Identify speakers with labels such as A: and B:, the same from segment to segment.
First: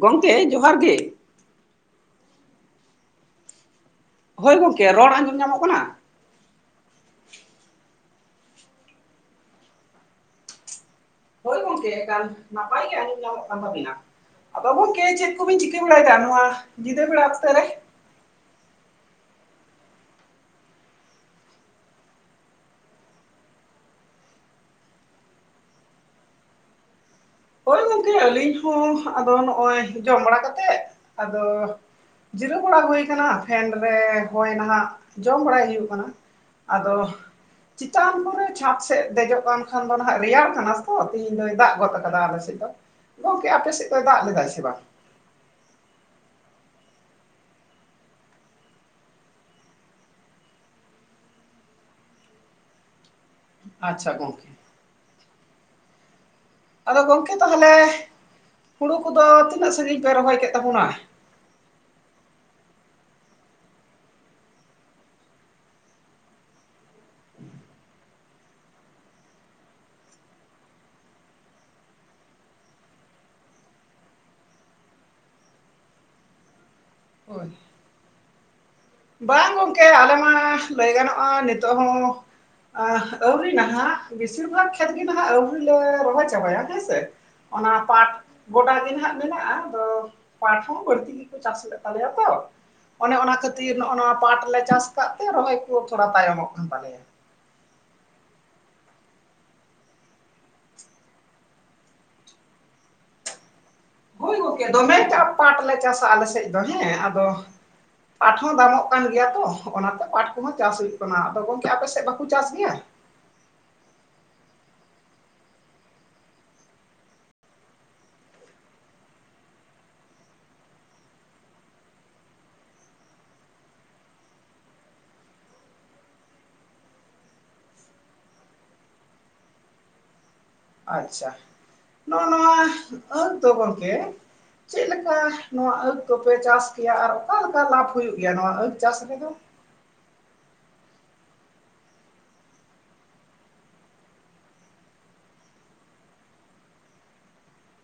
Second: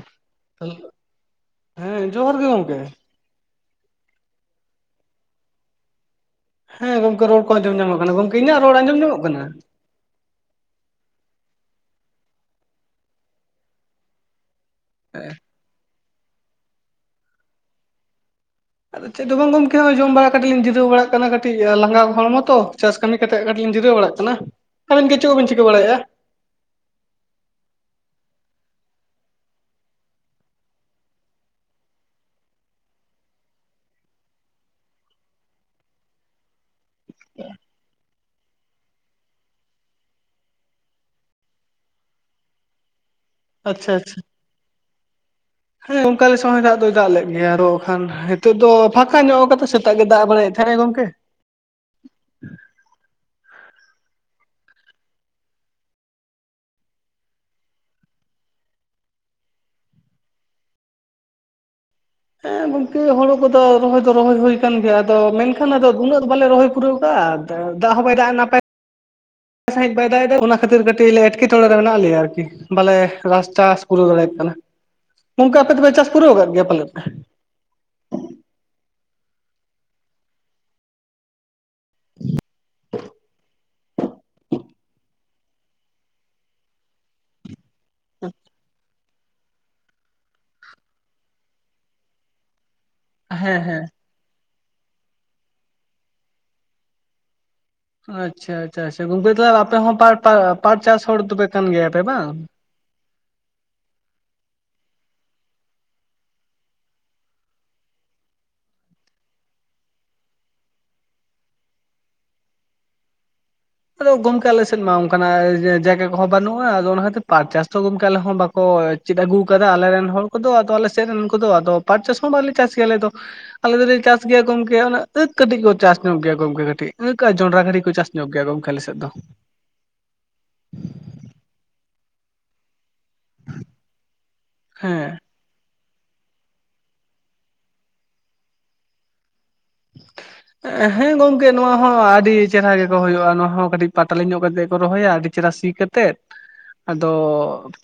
A: ᱜᱚᱝᱠᱮ
B: ᱦᱮᱞᱳ,
A: ᱡᱚᱦᱟᱨ ᱜᱮ᱾
B: ᱦᱮᱸ ᱡᱚᱦᱟᱨ ᱜᱮ ᱜᱚᱝᱠᱮ᱾
A: ᱦᱳᱭ ᱜᱚᱝᱠᱮ, ᱨᱚᱲ ᱟᱸᱡᱚᱢ ᱧᱟᱢᱚᱜ ᱠᱟᱱᱟ?
B: ᱦᱮᱸ ᱜᱚᱝᱠᱮ ᱨᱚᱲ ᱠᱚ ᱟᱸᱡᱚᱢ ᱧᱟᱢᱚᱜ ᱠᱟᱱᱟ, ᱜᱚᱝᱠᱮ ᱤᱧᱟᱹᱜ ᱨᱚᱲ ᱟᱸᱡᱚᱢ ᱧᱟᱢᱚᱜ ᱠᱟᱱᱟ?
A: ᱦᱳᱭ ᱜᱚᱝᱠᱮ ᱮᱠᱟᱞ ᱱᱟᱯᱟᱭ ᱜᱮ ᱟᱸᱡᱚᱢ ᱧᱟᱢᱚᱜ ᱠᱟᱱ ᱛᱟᱵᱤᱱᱟ, ᱟᱫᱚ ᱜᱚᱝᱠᱮ ᱪᱮᱫ ᱠᱚᱵᱤᱱ ᱪᱤ ᱪᱮ-ᱮᱢ ᱞᱟᱹᱭᱫᱟ ᱱᱚᱣᱟ ᱧᱤᱫᱟᱹ ᱵᱮᱲᱟ ᱚᱠᱛᱚ ᱨᱮ?
B: ᱟᱫᱚ ᱪᱮᱫ ᱦᱚᱸ ᱵᱟᱝ ᱜᱚᱢᱠᱮ ᱡᱚᱢ ᱵᱟᱲᱟ ᱠᱟᱛᱮ ᱠᱟᱹᱴᱤᱡᱤᱧ ᱡᱤᱨᱟᱹᱣ ᱵᱟᱲᱟᱜ ᱠᱟᱱᱟ ᱠᱟᱹᱴᱤᱡ ᱞᱟᱸᱜᱟ ᱦᱚᱲᱢᱚ ᱛᱚ, ᱪᱟᱥ ᱠᱟᱹᱢᱤ ᱠᱟᱛᱮ ᱠᱟᱹᱴᱤᱡ ᱞᱤᱧ ᱡᱩᱤᱨᱟᱹᱣ ᱵᱟᱲᱟᱜ ᱠᱟᱱᱟ, ᱟᱵᱤᱱ ᱜᱮ ᱪᱮᱫ ᱠᱚᱵᱤᱱ ᱪᱤᱠᱟᱹ ᱵᱟᱲᱟᱭᱮᱫᱼᱟ?
A: ᱦᱳᱭ ᱜᱚᱢᱠᱮ ᱟᱹᱞᱤᱧ ᱦᱚᱸ ᱟᱫᱚ ᱱᱚᱜᱼᱚᱭ ᱡᱚᱢ ᱵᱟᱲᱟ ᱠᱟᱛᱮᱜ ᱟᱫᱚ ᱡᱤᱨᱟᱹᱣ ᱵᱟᱲᱟ ᱦᱩᱭ ᱟᱠᱟᱱᱟ ᱯᱷᱮᱱ ᱨᱮ ᱦᱚᱭ ᱱᱟᱦᱟᱜ ᱡᱚᱢ ᱵᱟᱲᱟᱭ ᱦᱩᱭᱩᱜ ᱠᱟᱱᱟ᱾ ᱟᱫᱚ ᱪᱮᱛᱟᱱ ᱠᱚᱨᱮ ᱪᱷᱟᱸᱫ ᱥᱮᱫ ᱫᱮᱡᱚᱜ ᱠᱟᱱ ᱠᱷᱟᱱ ᱫᱚ ᱱᱟ ᱨᱮᱭᱟᱲ ᱠᱟᱱᱟ ᱛᱚ ᱛᱮᱦᱤᱧ ᱫᱚᱭ ᱜᱚᱫ ᱟᱠᱟ ᱠᱟᱫᱟ ᱟᱞᱮ ᱥᱮᱫ ᱫᱚ, ᱜᱚᱢᱠᱮ ᱟᱯᱮ ᱥᱮᱫ
B: ᱟᱪᱪᱷᱟ
A: ᱫᱚᱭ ᱫᱟᱜ
B: ᱟᱪᱪᱷᱟ
A: ᱞᱮᱫᱟᱭ ᱥᱮ ᱵᱟᱝ?
B: ᱦᱮᱸ ᱚᱱᱠᱟᱞ ᱥᱚᱢᱚᱭ ᱫᱟᱜ ᱫᱚᱭ ᱫᱟᱜ ᱞᱮᱫ ᱜᱮᱭᱟ ᱟᱨᱚ ᱠᱷᱟᱱ ᱱᱤᱛᱜ ᱫᱚ ᱯᱷᱟᱸᱠᱟ ᱧᱚᱜ ᱠᱟᱫᱟᱭ ᱥᱮᱛᱟᱜ ᱜᱮ ᱫᱟᱜ ᱵᱟᱲᱟᱭᱮᱫ ᱛᱟᱦᱮᱸᱜ ᱜᱚᱝᱠᱮ
A: ᱟᱪᱪᱷᱟ ᱜᱚᱝᱠᱮ ᱾ ᱟᱫᱚ ᱜᱚᱝᱠᱮ ᱛᱟᱦᱚᱞᱮ ᱦᱩᱲᱩ ᱠᱚᱫᱚ ᱛᱤᱱᱟᱹᱜ ᱥᱟᱺᱜᱤᱧ ᱯᱮ ᱨᱚᱦᱚᱭ ᱠᱮᱫ ᱛᱟᱵᱚᱱᱟ?
B: ᱦᱮᱸ ᱜᱚᱝᱠᱮ ᱦᱚᱲᱩ ᱠᱚᱫᱚ ᱨᱚᱦᱚᱭ ᱫᱚ ᱨᱚᱦᱚᱭ ᱦᱩᱭ ᱟᱠᱟᱱ ᱜᱮᱭᱟ ᱟᱫᱚ ᱢᱮᱱᱠᱷᱟᱱ ᱟᱫᱚ ᱩᱱᱟᱹᱜ ᱫᱚ ᱵᱟᱞᱮ ᱨᱚᱦᱚᱭ ᱯᱩᱨᱟᱹᱣ ᱟᱠᱟᱜᱼᱟ᱾ ᱫᱟᱜ ᱦᱚ ᱵᱚᱭ ᱫᱟᱜ ᱱᱟᱯᱟᱭ ᱥᱟᱸᱦᱤᱡ ᱵᱟᱭᱮᱫᱟ ᱚᱱᱟ ᱠᱷᱟᱹᱛᱤᱨ ᱠᱟᱹᱴᱤᱡ ᱮᱴᱠᱮᱴᱚᱬᱮ ᱢᱮᱱᱟᱜ ᱞᱮᱭᱟ ᱟᱨᱠᱤ ᱾ ᱵᱟᱞᱮ ᱨᱟᱥ ᱪᱟᱥ ᱯᱩᱨᱟᱹᱣ ᱫᱟᱲᱮᱭᱟᱜ ᱠᱟᱱᱟ ᱱᱚᱝᱠᱟ ᱟᱯᱮ ᱫᱚᱯᱮ ᱪᱟᱥ ᱯᱩᱨᱟᱹᱣ ᱟᱠᱟᱫ ᱜᱮᱭᱟ ᱯᱟᱞᱮᱫ ᱾
A: ᱦᱳᱭ ᱵᱟᱝ ᱜᱚᱝᱠᱮ ᱟᱞᱮ ᱢᱟ ᱞᱟᱹᱭ ᱜᱟᱱᱚᱜᱼᱟ ᱱᱤᱛᱚᱜ ᱦᱚᱸ ᱟᱹᱣᱨᱤ ᱱᱟᱦᱟᱜ ᱾ ᱵᱮᱥᱤᱨ ᱵᱷᱟᱜᱽ ᱠᱷᱮᱛ ᱜᱮ ᱱᱟᱦᱟᱜ ᱟᱹᱣᱨᱤ ᱞᱮ ᱨᱚᱦᱚᱭ ᱪᱟᱵᱟᱭᱟ ᱦᱮᱸᱥᱮ ᱾ ᱚᱱᱟ ᱯᱟᱴ ᱜᱚᱰᱟ ᱜᱮ ᱦᱟᱸᱜ ᱢᱮᱱᱟᱜᱼᱟ ᱟᱫᱚ ᱯᱟᱴ ᱦᱚᱸ ᱵᱟᱹᱲᱛᱤ ᱜᱮᱠᱚ ᱪᱟᱥ ᱞᱮᱫ ᱛᱟᱞᱮᱭᱟ ᱛᱚ ᱚᱱᱮ ᱚᱱᱟ ᱠᱷᱟᱹᱛ
B: ᱦᱮᱸ ᱦᱮᱸ
A: ᱚᱱᱟ ᱯᱟᱴ ᱞᱮ ᱪᱟᱥ ᱟᱠᱟᱫ ᱛᱮ ᱨᱚᱦᱚᱭ ᱠᱚ ᱛᱷᱚᱲᱟ ᱛᱟᱭᱚᱢᱚᱜ ᱠᱟᱱ ᱛᱟᱞᱮᱭᱟ ᱾
B: ᱟᱪᱪᱷᱟ ᱟᱪᱪᱷᱟ ᱟᱪᱪᱷᱟ ᱜᱚᱝᱠᱮ ᱛᱟᱦᱚᱞᱮ ᱟᱯᱮ ᱦᱚᱸ ᱯᱟᱲ ᱯᱟ ᱯᱟᱴ ᱪᱟᱥ ᱦᱚᱲ ᱫᱚᱯᱮ ᱠᱟᱱ ᱜᱮᱭᱟᱯᱮ ᱵᱟᱝ ᱾
A: ᱦᱳᱭ ᱜᱚᱝᱠᱮ ᱫᱚᱢᱮ ᱪᱟᱯ ᱯᱟᱴ ᱞᱮ ᱪᱟᱥᱟ ᱟᱞᱮ ᱥᱮᱫ ᱫᱚ ᱦᱮᱸ ᱟᱫᱚ ᱯᱟᱴ ᱦᱚᱸ ᱫᱟᱢᱚᱜ ᱠᱟᱱ ᱜᱮᱭᱟ ᱛᱚ ᱚᱱᱟᱛᱮ ᱯᱟᱴ ᱠᱚᱦᱚᱸ ᱪᱟᱥ ᱦᱩᱭᱩᱜ ᱠᱟᱱᱟ᱾ ᱟᱫᱚ ᱜᱚᱝᱠᱮ ᱟᱯᱮ ᱥᱮᱫ ᱵᱟᱠᱚ ᱪᱟᱥ ᱜᱮᱭᱟ?
B: ᱟᱫᱚ ᱜᱚᱝᱠᱮ ᱟᱞᱮ ᱥᱮᱫ ᱢᱟ ᱚᱱᱠᱟ ᱱᱟᱜ ᱡᱟᱭᱜᱟ ᱠᱚᱦᱚᱸ ᱵᱟᱹᱱᱩᱜᱼᱟ ᱟᱫᱚ ᱚᱱᱟ ᱠᱷᱟᱹᱛᱤᱨ ᱯᱟᱴ ᱪᱟᱥ ᱫᱚ ᱜᱚᱝᱠᱮ ᱟᱞᱮ ᱦᱚᱸ ᱵᱟᱠᱚ ᱪᱮᱫ ᱟᱹᱜᱩ ᱠᱟᱫᱟ ᱟᱞᱮ ᱨᱮᱱ ᱦᱚᱲ ᱠᱚᱫᱚ ᱟᱫᱚ ᱟᱞᱮ ᱥᱮᱫ ᱨᱮᱱ ᱠᱚᱫᱚ ᱟᱫᱚ ᱯᱟᱴ ᱪᱟᱥ ᱦᱚᱸ ᱵᱟᱞᱮ ᱪᱟᱥ ᱜᱮᱭᱟ ᱟᱞᱮ ᱫᱚ ᱾ ᱟᱞᱮ ᱫᱚᱞᱮ ᱪᱟᱥ ᱜᱮᱭᱟ ᱜᱚᱝᱠᱮ ᱩᱱᱟ. ᱜ ᱫᱚ ᱠᱟᱹᱴᱤᱡ ᱠᱚ ᱪᱟᱥ ᱧᱚᱜ ᱜᱮᱭᱟ ᱜᱚᱝᱠᱮ ᱠᱟᱹᱴᱤᱡ ᱠᱟᱹᱡ ᱡᱚᱬᱰᱨᱟ ᱠᱟᱹᱴᱤᱡ ᱠᱚ ᱪᱟᱥ ᱧᱚᱜ ᱜᱮᱭᱟ ᱜᱚᱝᱠᱮ᱾ ᱟᱞᱮ ᱥᱮᱫ ᱫᱚ ᱾
A: ᱟᱪᱪᱷᱟ ᱱᱚ-ᱱᱚᱣᱟ ᱟᱹᱠᱷ ᱫᱚ ᱜᱚᱝᱠᱮ ᱪᱮᱫ
B: ᱦᱮᱸ
A: ᱞᱮᱠᱟ ᱱᱚᱣᱟ ᱟᱹᱠᱷ ᱠᱚᱯᱮ ᱪᱟᱥ ᱜᱮᱭᱟ ᱟᱨ ᱚᱠᱟ ᱞᱮᱠᱟ ᱞᱟᱵ ᱦᱩᱭᱩᱜ ᱜᱮᱭᱟ ᱱᱚᱣᱟ ᱟ. ᱠᱷ ᱪᱟᱥ ᱨᱮᱫᱚ? [unintelligible]
B: ᱦᱮᱸ ᱜᱚᱝᱠᱮ ᱱᱚᱣᱟ ᱦᱚᱸ ᱟᱹᱰᱤ ᱪᱮᱨᱦᱟ ᱜᱮᱠᱚ ᱦᱩᱭᱩᱜᱼᱟ ᱱᱚᱣᱟ ᱦᱚᱸ ᱠᱟᱹᱴᱤᱡ ᱯᱟᱛᱞᱤ ᱧᱚᱜ ᱠᱟᱛᱮᱜ ᱠᱚ ᱨᱚᱦᱚᱭᱟ ᱟᱹᱰᱤ ᱪᱮᱨᱦᱟ ᱥᱤ ᱠᱟ ᱛᱮᱫ ᱟᱫᱚ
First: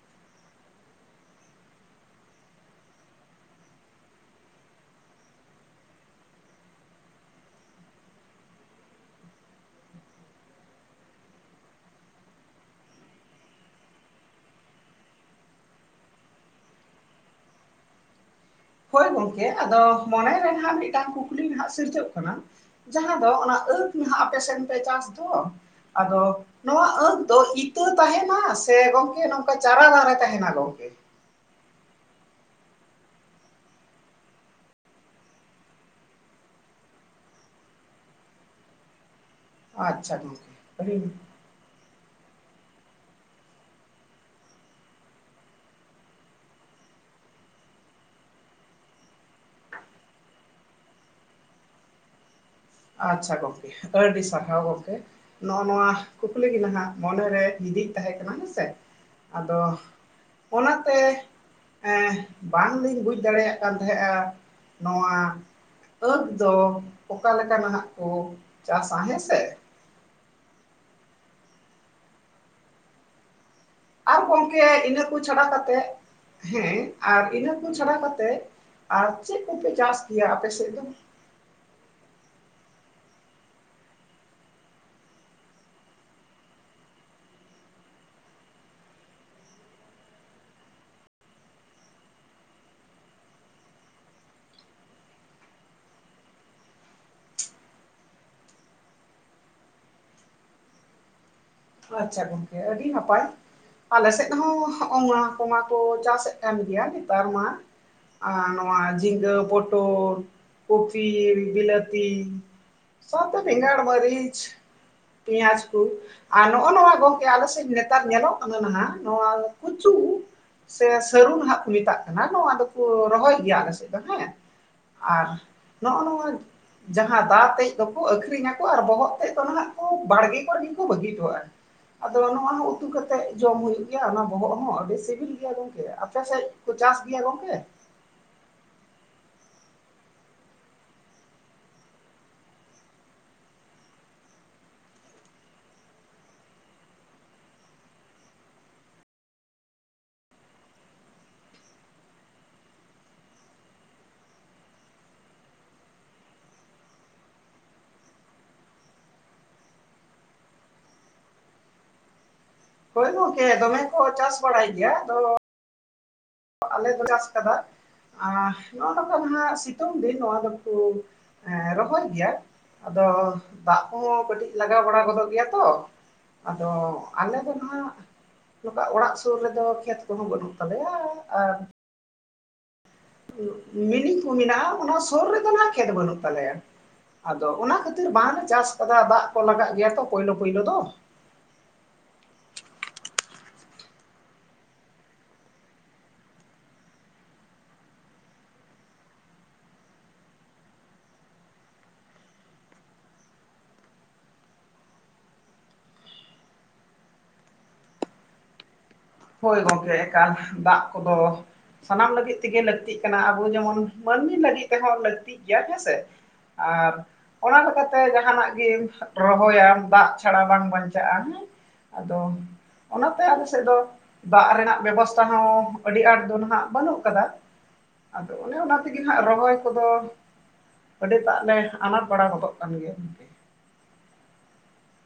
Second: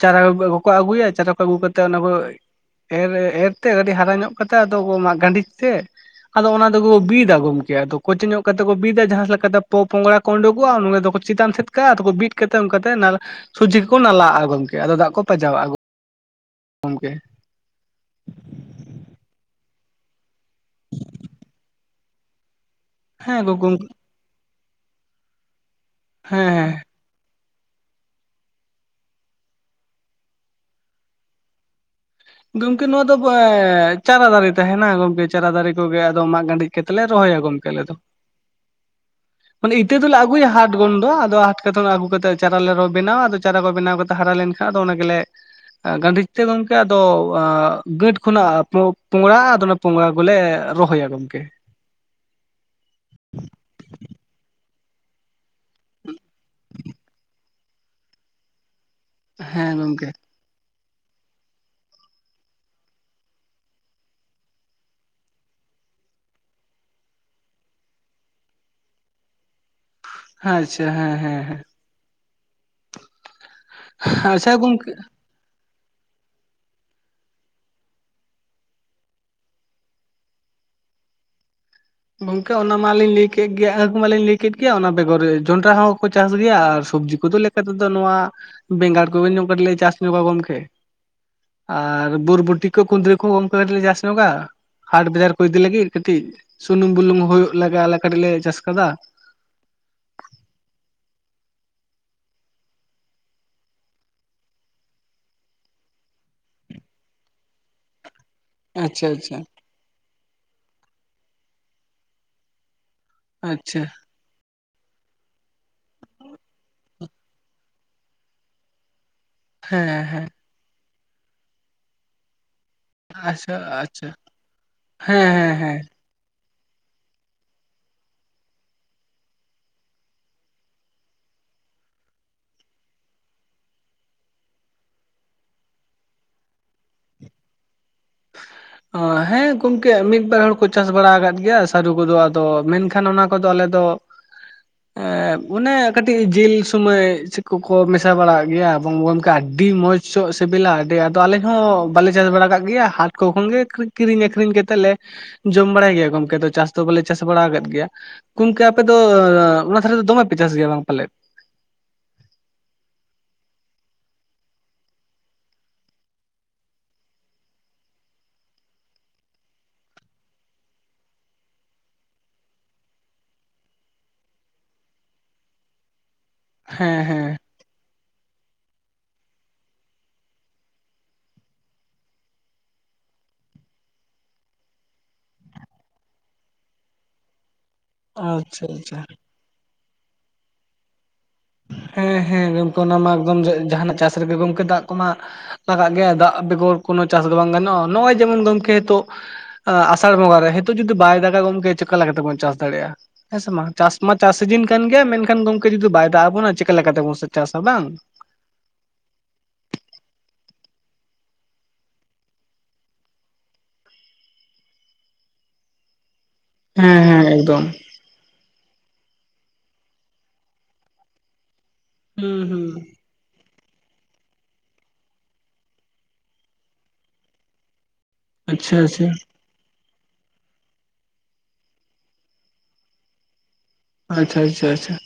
B: ᱪᱟᱨᱟ ᱠᱚᱠᱚ ᱟ. ᱜᱩ ᱠᱟᱜ ᱟᱹᱜᱩᱭᱟ ᱪᱟᱨᱟ ᱠᱚ ᱟᱹᱜᱩ ᱠᱟᱛᱮᱫ ᱚᱱᱟ ᱠᱚ ᱮᱨ ᱮᱨ ᱛᱮ ᱠᱟᱹᱴᱤᱡ ᱦᱟᱨᱟ ᱧᱚᱜ ᱠᱟᱛᱮ ᱟᱫᱚ ᱵᱚ ᱢᱟᱜ ᱜᱟᱸᱰᱤᱡ ᱛᱮ ᱟᱫᱚ ᱚᱱᱟ ᱟᱫᱚ ᱠᱚ ᱵᱤᱫᱟ ᱜᱚᱢᱠᱮ ᱟᱫᱚ ᱠᱳᱪᱮ ᱧᱚᱜ ᱠᱟᱛᱮ ᱠᱚ ᱵᱤᱫᱟ ᱡᱟᱦᱟᱸ ᱞᱮᱠᱟᱛᱮ ᱯᱚ ᱯᱚᱝᱲᱟ ᱠᱚ ᱩᱰᱩᱠᱚᱜᱼᱟ ᱩᱱᱰᱮ ᱫᱚᱠᱚ ᱪᱮᱛᱟᱱ ᱥᱮᱫ ᱠᱟᱫ ᱠᱚ ᱵᱤᱫ ᱠᱟᱛᱮ ᱚᱱᱠᱟ ᱛᱮ ᱱᱟᱞᱟ ᱥᱩᱡᱤ ᱠᱚ ᱱᱟᱞᱟ ᱟᱜᱼᱟ ᱜᱚᱝᱠᱮ ᱟᱫᱚ ᱫᱟᱜ ᱠᱚ ᱯᱟᱸᱡᱟᱣᱟᱜᱼᱟ ᱜᱚᱢᱠᱮ ᱾
A: ᱦᱳᱭ ᱜᱚᱝᱠᱮ ᱟᱫᱚ ᱢᱚᱱᱮᱨᱮ ᱱᱟᱦᱟᱸᱜ ᱢᱤᱫᱴᱟᱝ ᱠᱩᱠᱞᱤ ᱱᱟᱦᱟᱸᱜ ᱥᱤᱨᱡᱟᱹᱜ ᱠᱟᱱᱟ ᱡᱟᱦᱟᱸ ᱫᱚ
B: ᱦᱮᱸ ᱜᱚ
A: ᱚᱱᱟ
B: ᱜᱚᱢᱠᱮ
A: ᱟᱹᱠᱷ ᱱᱟᱦᱟᱜ ᱟᱯᱮ ᱥᱮᱫ ᱯᱮ ᱪᱟᱥ ᱫᱚ ᱟᱫᱚ
B: ᱦᱮᱸ ᱦᱮᱸ
A: ᱱᱚᱣᱟ ᱟᱹᱠᱷ ᱫᱚ ᱤᱛᱟᱹ ᱛᱟᱦᱮᱱᱟ ᱥᱮ ᱜᱚᱢᱠᱮ ᱱᱚᱝᱠᱟ ᱪᱟᱨᱟ ᱫᱷᱟᱨᱮ ᱛᱟᱦᱮᱱᱟ ᱜᱚᱢᱠᱮ?
B: ᱜᱚᱢᱠᱮ ᱱᱚᱣᱟ ᱫᱚ ᱵᱮᱻ ᱪᱟᱨᱟ ᱫᱟᱨᱮ ᱛᱟᱦᱮᱱᱟ ᱜᱚᱝᱠᱮ ᱪᱟᱨᱟ ᱫᱟᱨᱮ ᱠᱚᱜᱮ ᱟᱫᱚ ᱢᱟᱜ ᱜᱟᱹᱰᱤᱡ ᱠᱷᱮᱛ ᱨᱮᱞᱮ ᱨᱚᱦᱭᱟ ᱜᱚᱢᱞᱠᱮ ᱟᱞᱮ ᱫᱚ
A: [unintelligible]
B: ᱢᱟᱱᱮ ᱤᱛᱟᱹ
A: ᱟᱪᱪᱷᱟ
B: ᱫᱚᱞᱮ ᱟᱹᱜᱩᱭᱟ
A: ᱜᱚᱝᱠᱮ
B: ᱦᱟᱴ
A: ᱟᱹᱰᱤ
B: ᱠᱷᱱᱫᱚ ᱟᱫᱚ ᱦᱟᱴ ᱠᱮᱛᱚᱱ ᱟᱹᱜᱩ ᱠᱟᱛᱮ ᱪᱟᱨᱟ ᱞᱮ ᱵᱮᱱᱟᱣᱟ ᱟᱫᱚ ᱪᱟᱨᱟ ᱠᱚ ᱵᱮᱱᱟᱣ ᱠᱟᱛᱮ ᱦᱟᱨᱟ ᱞᱮᱱᱠᱷᱟᱱ ᱟᱫᱚ ᱚᱱᱟ ᱜᱮᱞᱮ ᱮᱸ ᱜᱟᱹᱰᱤᱡ ᱛᱮ ᱜᱚᱢᱠᱮ ᱫᱚ ᱜᱹᱟᱴ ᱠᱷᱚᱱᱟᱜ ᱯᱚ ᱯᱚᱝᱲᱟᱜᱟ ᱟᱫᱚ ᱚᱱᱟ ᱯᱚᱝᱲᱟ ᱠᱚᱞᱮ ᱨᱚᱦᱚᱭᱟ ᱜᱚᱢᱠᱮ ᱾
A: ᱟᱪᱪᱷᱟ ᱜᱚᱝᱠᱮ, ᱟᱹᱰᱤ ᱥᱟᱨᱦᱟᱣ ᱜᱚᱝᱠᱮ ᱾ ᱱᱚᱜᱼᱚ ᱱᱚᱣᱟ ᱠᱩᱠᱞᱤ ᱜᱮ ᱡᱟᱦᱟᱸ ᱢᱚᱱᱮᱨᱮ ᱦᱤᱫᱤᱡ ᱛᱟᱦᱮᱸ ᱠᱟᱱᱟ ᱦᱮᱸᱥᱮ ᱾ ᱟᱫᱚ
B: ᱦᱮᱸ ᱜᱚᱢᱠᱮ
A: ᱚᱱᱟᱛᱮᱼᱼ ᱮᱸᱜ ᱵᱟᱝᱞᱤᱧ ᱵᱩᱡᱽ ᱫᱟᱲᱮᱭᱟᱜ ᱠᱟᱱ ᱛᱟᱦᱮᱜᱼᱟ ᱱᱚᱣᱟᱼᱼ ᱟᱹᱠ ᱫᱚ ᱚᱠᱟ ᱞᱮᱠᱟ ᱱᱟᱜ ᱠᱚ ᱪᱟᱥᱟ ᱦᱮᱸᱥᱮ ᱾
B: ᱟᱪᱪᱷᱟ ᱦᱮᱸ ᱦᱮᱸ ᱦᱮᱸ ᱾
A: ᱟᱨ ᱜᱚᱢᱠᱮ ᱤᱱᱟᱹ ᱠᱚ ᱪᱷᱟᱰᱟ ᱠᱟᱛᱮᱫᱼᱼ ᱦᱮᱸ ᱟᱨ ᱤᱱᱟᱹ ᱠᱚ ᱪᱷᱟᱰᱟ ᱠᱟᱛᱮᱜ ᱟᱨ ᱪᱮᱫ ᱠᱚᱯᱮ ᱪᱟᱥ ᱜᱮᱭᱟ ᱟᱯᱮ ᱥᱮᱫ ᱫᱚ?
B: ᱜᱚᱝᱠᱮ ᱚᱱᱟ ᱢᱟᱞᱤᱧ ᱞᱟᱹᱭ ᱠᱮᱜ ᱜᱮᱭᱟ ᱟᱹᱠ ᱢᱟᱞᱤᱧ ᱞᱟᱹᱭ ᱠᱮᱜ ᱜᱮᱭᱟ ᱚᱱᱟ ᱵᱮᱜᱚᱨ ᱡᱚᱱᱰᱨᱟ ᱦᱚᱸᱠᱚ ᱪᱟᱥ ᱜᱮᱭᱟ ᱟᱨ ᱥᱚᱵᱽᱡᱤ ᱠᱚᱫᱚ ᱞᱮᱼᱼ ᱱᱤᱛᱚᱜ ᱫᱚ ᱱᱚᱶᱟ ᱵᱮᱸᱜᱟᱲ ᱠᱚᱜᱮ ᱧᱩ ᱠᱟᱹᱴᱤᱡ ᱞᱮ ᱪᱟᱥ ᱧᱚᱜᱟ ᱜᱚᱢᱠᱮ ᱾ ᱟᱨ ᱵᱳᱨᱵᱩᱴᱤ ᱠᱚ ᱠᱩᱫᱽᱨᱤ ᱠᱚ ᱚᱱᱠᱟᱞᱮ ᱪᱟᱥ ᱧᱚᱜᱟ ᱾ ᱦᱟᱴ ᱵᱟᱡᱟᱨ ᱠᱚ ᱤᱫᱤ ᱞᱟᱹᱜᱤᱫ ᱠᱟᱹᱴᱤᱡ ᱥᱩᱱᱩᱢ ᱵᱩᱞᱩᱝ ᱦᱩᱭᱩᱜ ᱞᱟᱜᱟ ᱟᱞᱮ ᱠᱟᱹᱴᱤᱡ ᱞᱮ ᱪᱟᱥ ᱟᱠᱟᱫᱟ ᱾
A: ᱟᱪᱪᱷᱟ ᱜᱚᱝᱠᱮ ᱟᱹᱰᱤ ᱱᱟᱯᱟᱭ ᱾ ᱟᱞᱮ ᱥᱮᱫ ᱦᱚᱸ ᱦᱚᱜᱼᱚ ᱱᱚᱣᱟ ᱠᱚ ᱢᱟᱠᱚ ᱪᱟᱥ ᱮᱫ ᱠᱟᱱ ᱜᱮᱭᱟ ᱱᱮᱛᱟᱨ ᱢᱟ ᱾ ᱟᱨ ᱱᱚᱣᱟ
B: ᱟᱪᱪᱷᱟ
A: ᱡᱤᱸᱜᱟᱹ,
B: ᱟᱪᱪᱷᱟ
A: ᱯᱚᱴᱚᱞ, ᱠᱚᱯᱤ, ᱵᱤᱞᱟᱹᱛᱤᱼᱼ ᱥᱟᱶᱛᱮ ᱵᱮᱜᱟᱲ,
B: ᱟᱪᱪᱷᱟ
A: ᱢᱟᱹᱨᱤᱪ, ᱯᱮᱭᱟᱡ ᱠᱚ ᱾ ᱟᱨ ᱱᱚᱜᱼᱚ ᱱᱚᱣᱟ ᱜᱚᱝᱠᱮ ᱟᱞᱮ ᱥᱮᱫ ᱱᱮᱛᱟᱨ ᱧᱮᱞᱚᱜ ᱠᱟᱱᱟ ᱱᱟᱜ ᱱᱚᱣᱟᱼᱼ
B: ᱦᱮᱸ ᱦᱮᱸ ᱾
A: ᱥᱮ ᱥᱟᱹᱨᱩ ᱱᱟᱸᱜ ᱠᱚ ᱢᱮᱛᱟᱜ ᱠᱟᱱᱟ ᱱᱚᱣᱟ ᱫᱚ ᱾ ᱠᱚ ᱨᱚᱦᱚᱭ
B: ᱟᱪᱪᱷᱟ
A: ᱜᱮᱭᱟ ᱟᱞᱮ ᱥᱮᱫ ᱫᱚ
B: ᱟᱪᱪᱷᱟ
A: ᱦᱮᱸ, ᱟᱨ
B: ᱦᱮᱸ ᱦᱮᱸ ᱦᱮᱸ
A: ᱱᱚᱜᱼᱚ ᱱᱚᱣᱟᱼᱼ ᱡᱟᱦᱟᱸ ᱫᱟᱜ ᱛᱮᱡ ᱫᱚᱠᱚ ᱟᱠᱷᱨᱤᱧᱟᱠᱚ ᱾ ᱟᱨ ᱵᱚᱦᱚᱜ ᱛᱮᱡ ᱫᱚ ᱱᱟᱜ ᱠᱚ ᱵᱟᱲᱜᱮ ᱠᱚᱨᱮᱜᱮᱠᱩ ᱵᱟᱹᱜᱤᱼᱼ ᱴᱚᱜᱼᱟᱭ ᱾ ᱟᱫᱚ ᱱᱚᱣᱟ ᱦᱚᱸ ᱩᱛᱩ ᱠᱟᱛᱮᱜ ᱡᱚᱢ ᱦᱩᱭᱩᱜ ᱜᱮᱭᱟ ᱚᱱᱟ ᱵᱚᱦᱚᱜ ᱦᱚᱸ ᱟᱹᱰᱤ ᱥᱤᱵᱤᱞ ᱜᱮᱭᱟ ᱜᱚᱝᱠᱮ ᱾ ᱟᱯᱮᱥᱮᱡᱼᱼ ᱠᱚ ᱪᱟᱥ ᱜᱮᱭᱟ ᱜᱚᱝᱠᱮ?
B: ᱦᱮᱸ ᱜᱚᱝᱠᱮ ᱢᱤᱫ ᱵᱟᱨ ᱦᱚᱲ ᱠᱚ ᱪᱟᱥ ᱵᱟᱲᱟ ᱟᱠᱟᱫ ᱜᱮᱭᱟ ᱥᱟᱹᱨᱩ ᱠᱚᱫᱚ ᱟᱫᱚ ᱢᱮᱱᱠᱷᱟᱱ ᱚᱱᱟ ᱠᱚᱫᱚ ᱟᱞᱮ ᱫᱚ ᱼᱼ
A: [inaudible]
B: ᱚᱱᱮ ᱠᱟᱹᱴᱤᱡ ᱡᱤᱞ ᱥᱩᱢᱚᱭ ᱪᱮᱜ ᱠᱚᱠᱚ ᱢᱮᱥᱟ ᱵᱟᱲᱟ ᱦᱟᱸᱜ ᱜᱮᱭᱟ ᱮᱵᱚᱝ ᱜᱚᱝᱠᱮ ᱟᱰᱤ ᱢᱚᱸᱡᱽᱼᱼ ᱥᱚᱜ ᱥᱤᱵᱤᱞᱟ ᱾ ᱟᱹᱰᱤ, ᱟᱫᱚ ᱟᱞᱮ ᱦᱚᱸ ᱵᱟᱞᱮ ᱪᱟᱥ ᱵᱟᱲᱟ ᱠᱟᱜ ᱜᱮᱭᱟ ᱦᱟᱴᱼᱼ ᱛᱚᱠᱷᱚᱱ ᱜᱮ ᱠᱤᱨᱤᱧ ᱟᱹᱠᱷᱨᱤᱧ ᱠᱟᱛᱮᱜ ᱞᱮ ᱡᱚᱢ ᱵᱟᱲᱟᱭ ᱜᱮᱭᱟ ᱜᱚᱝᱠᱮ, ᱟᱫᱚ ᱪᱟᱥ ᱫᱚ ᱵᱟᱞᱮ ᱪᱟᱥ ᱵᱟᱲᱟ ᱟᱠᱟᱫ ᱜᱮᱭᱟ᱾ ᱜᱚᱝᱠᱮ ᱟᱯᱮᱫᱚ ᱚᱱᱟ ᱫᱷᱟᱨᱮ ᱫᱚ ᱫᱚᱢᱮ ᱯᱮ ᱪᱟᱥ ᱜᱮᱭᱟ ᱵᱟᱝ ᱯᱟᱞᱮᱫ?
A: ᱦᱚᱭ ᱜᱚᱝᱠᱮ ᱫᱚᱢᱮ ᱠᱚ ᱪᱟᱥ ᱵᱟᱲᱟᱭ ᱜᱮᱭᱟ ᱾ ᱟᱫᱚᱼᱼ ᱟᱞᱮ ᱫᱚ [unintelligible] ᱪᱟᱥ ᱠᱟᱫᱟ᱾ ᱟᱸ ᱱᱚᱣᱟ ᱵᱟᱠᱷᱚᱨᱟ ᱫᱚ ᱡᱟᱦᱟᱸ ᱥᱤᱛᱩᱝ ᱫᱤᱱ ᱱᱚᱣᱟ ᱫᱚᱠᱚ ᱮᱸ ᱨᱚᱦᱚᱭ ᱜᱮᱭᱟ ᱾ ᱟᱫᱚ ᱫᱟᱜ ᱠᱚᱦᱚᱸ ᱠᱟᱹᱴᱤᱡ ᱞᱟᱜᱟᱣ ᱵᱟᱲᱟ ᱜᱚᱫᱚᱜ ᱜᱮᱭᱟ ᱛᱚ ᱾ ᱟᱫᱚ
B: ᱦᱮᱸ ᱦᱮᱸ
A: ᱟᱞᱮ ᱫᱚ ᱱᱟᱜ ᱱᱚᱠᱟ ᱚᱲᱟᱜ ᱥᱩᱨ ᱨᱮᱫᱚ ᱠᱷᱮᱛ ᱠᱚᱦᱚᱸ ᱵᱟᱹᱱᱩᱜ ᱛᱟᱞᱮᱭᱟ ᱾ ᱟᱨᱼᱼ ᱢᱤᱱᱤᱝ ᱠᱚ ᱢᱮᱱᱟᱜᱼᱟ, ᱚᱱᱟ ᱥᱩᱨ ᱨᱮᱫᱚ ᱱᱟᱦᱟᱜ ᱠᱷᱮᱛ ᱵᱟᱹᱱᱩᱜ ᱛᱟᱞᱮᱭᱟ, ᱟᱫᱚ ᱚᱱᱟ ᱠᱷᱟᱹᱛᱼᱼ ᱵᱟᱝᱞᱮ
B: ᱟᱪᱪᱷᱟ
A: ᱪᱟᱥ ᱠᱟᱫᱟ
B: ᱟᱪᱪᱷᱟ
A: ᱫᱟᱜ ᱠᱚ ᱞᱟᱜᱟᱜ ᱜᱮᱭᱟ ᱛᱚ ᱯᱳᱭᱞᱳ ᱯᱳᱭᱞᱳ ᱫᱚ ᱾
B: ᱦᱮᱸ ᱦᱮᱸ ᱜᱚᱢᱠᱮ, ᱚᱱᱟ ᱢᱟ ᱮᱠᱫᱚᱢ ᱡᱟᱦᱟ ᱱᱟᱜ ᱪᱟᱥ ᱨᱮᱜᱮ ᱜᱚᱝᱠᱮ ᱫᱟᱜ ᱠᱚᱢᱟᱼᱼ ᱞᱟᱜᱟᱜ ᱜᱮᱭᱟ ᱫᱟᱜ ᱵᱮᱜᱚᱨ ᱠᱳᱱᱳ ᱪᱟᱥ ᱫᱚ ᱵᱟᱝ ᱜᱟᱱᱚᱜᱼᱟ ᱾ ᱱᱚᱜᱼᱚᱭ ᱡᱮᱢᱚᱱ ᱜᱚᱝᱠᱮ ᱮᱛᱚᱜᱼᱼ ᱟ ᱟᱥᱟᱲ ᱵᱚᱸᱜᱟ ᱨᱮ ᱦᱤᱛᱚᱜ ᱡᱩᱫᱤ ᱵᱟᱭ ᱫᱟᱜᱟ ᱜᱚᱝᱠᱮ, ᱪᱮᱠᱟᱹ ᱞᱮᱠᱟ ᱛᱮᱵᱚᱱ ᱪᱟᱥ ᱫᱟᱲᱮᱜᱼᱟ? ᱦᱮᱸ ᱥᱮ ᱵᱟᱝ, ᱪᱟᱥ ᱢᱟ ᱪᱟᱥ ᱥᱤᱡᱤᱱ ᱠᱟᱱ ᱜᱮᱭᱟ ᱢᱮᱱᱠᱷᱟᱱ ᱜᱚᱝᱠᱮ ᱡᱩᱫᱤ ᱵᱟᱭ ᱫᱟᱜ ᱟᱵᱚᱱᱟ ᱪᱤᱠᱟᱹ ᱞᱮᱠᱟ ᱛᱮᱵᱚᱱ ᱪᱟᱥᱟ ᱵᱟᱝ?
A: ᱦᱚᱭ ᱜᱚᱝᱠᱮ, ᱮᱠᱟᱞ ᱫᱟᱜ ᱠᱚᱫᱚᱼᱼ ᱥᱟᱱᱟᱢ ᱞᱟᱹᱜᱤᱫ ᱛᱮᱜᱮ ᱞᱟᱹᱠᱛᱤᱜ ᱠᱟᱱᱟ ᱾ ᱟᱵᱚ ᱡᱮᱢᱚᱱ ᱢᱟᱹᱱᱢᱤ ᱞᱟᱹᱜᱤᱫ ᱛᱮᱦᱚᱸ ᱞᱟᱹᱠᱛᱤ ᱜᱮᱭᱟ ᱦᱮᱸ ᱥᱮ ᱾ ᱟᱨ
B: ᱦᱮᱸ ᱦᱮᱸ
A: ᱚᱱᱟ
B: ᱮᱠᱫᱚᱢ
A: ᱞᱮᱠᱟᱛᱼᱼ ᱛᱮ ᱡᱟᱦᱟᱸᱱᱟᱜ ᱜᱮᱢ ᱨᱚᱦᱚᱭᱟ ᱫᱟᱜ ᱪᱷᱟᱲᱟ ᱵᱟᱝ ᱵᱟᱧᱪᱟᱜᱼᱟ ᱦᱮᱸ᱾ ᱟᱫᱚ
B: ᱦᱩᱸ ᱦᱩᱸ
A: ᱚᱱᱟᱛᱮ ᱟᱞᱮᱥᱮᱫ ᱫᱚ ᱫᱟᱜ ᱨᱮᱱᱟᱜ ᱵᱮᱵᱚᱥᱛᱟ ᱦᱚᱸ ᱟᱹᱰᱤ ᱟᱸᱴ ᱫᱚ ᱱᱟᱦᱟᱜ ᱵᱟᱹᱱᱩᱜ ᱟᱠᱟᱫᱟ᱾ ᱟᱫᱚ ᱚᱱᱮ ᱚᱱᱟ
B: ᱟᱪᱪᱷᱟ
A: ᱛᱤᱜᱤ
B: ᱟᱪᱪᱷᱟ
A: ᱦᱟᱸᱜ ᱨᱚᱦᱚᱭ ᱠᱚᱫᱚ ᱟᱹᱰᱤᱴᱟᱜ ᱞᱮ ᱟᱱᱟᱴ ᱵᱟᱲᱟ ᱜᱚᱫᱚᱜ ᱠᱟᱱ ᱜᱮᱭᱟ᱾
B: ᱟᱪᱪᱷᱟ ᱟᱪᱪᱷᱟ ᱟᱪᱪᱷᱟ᱾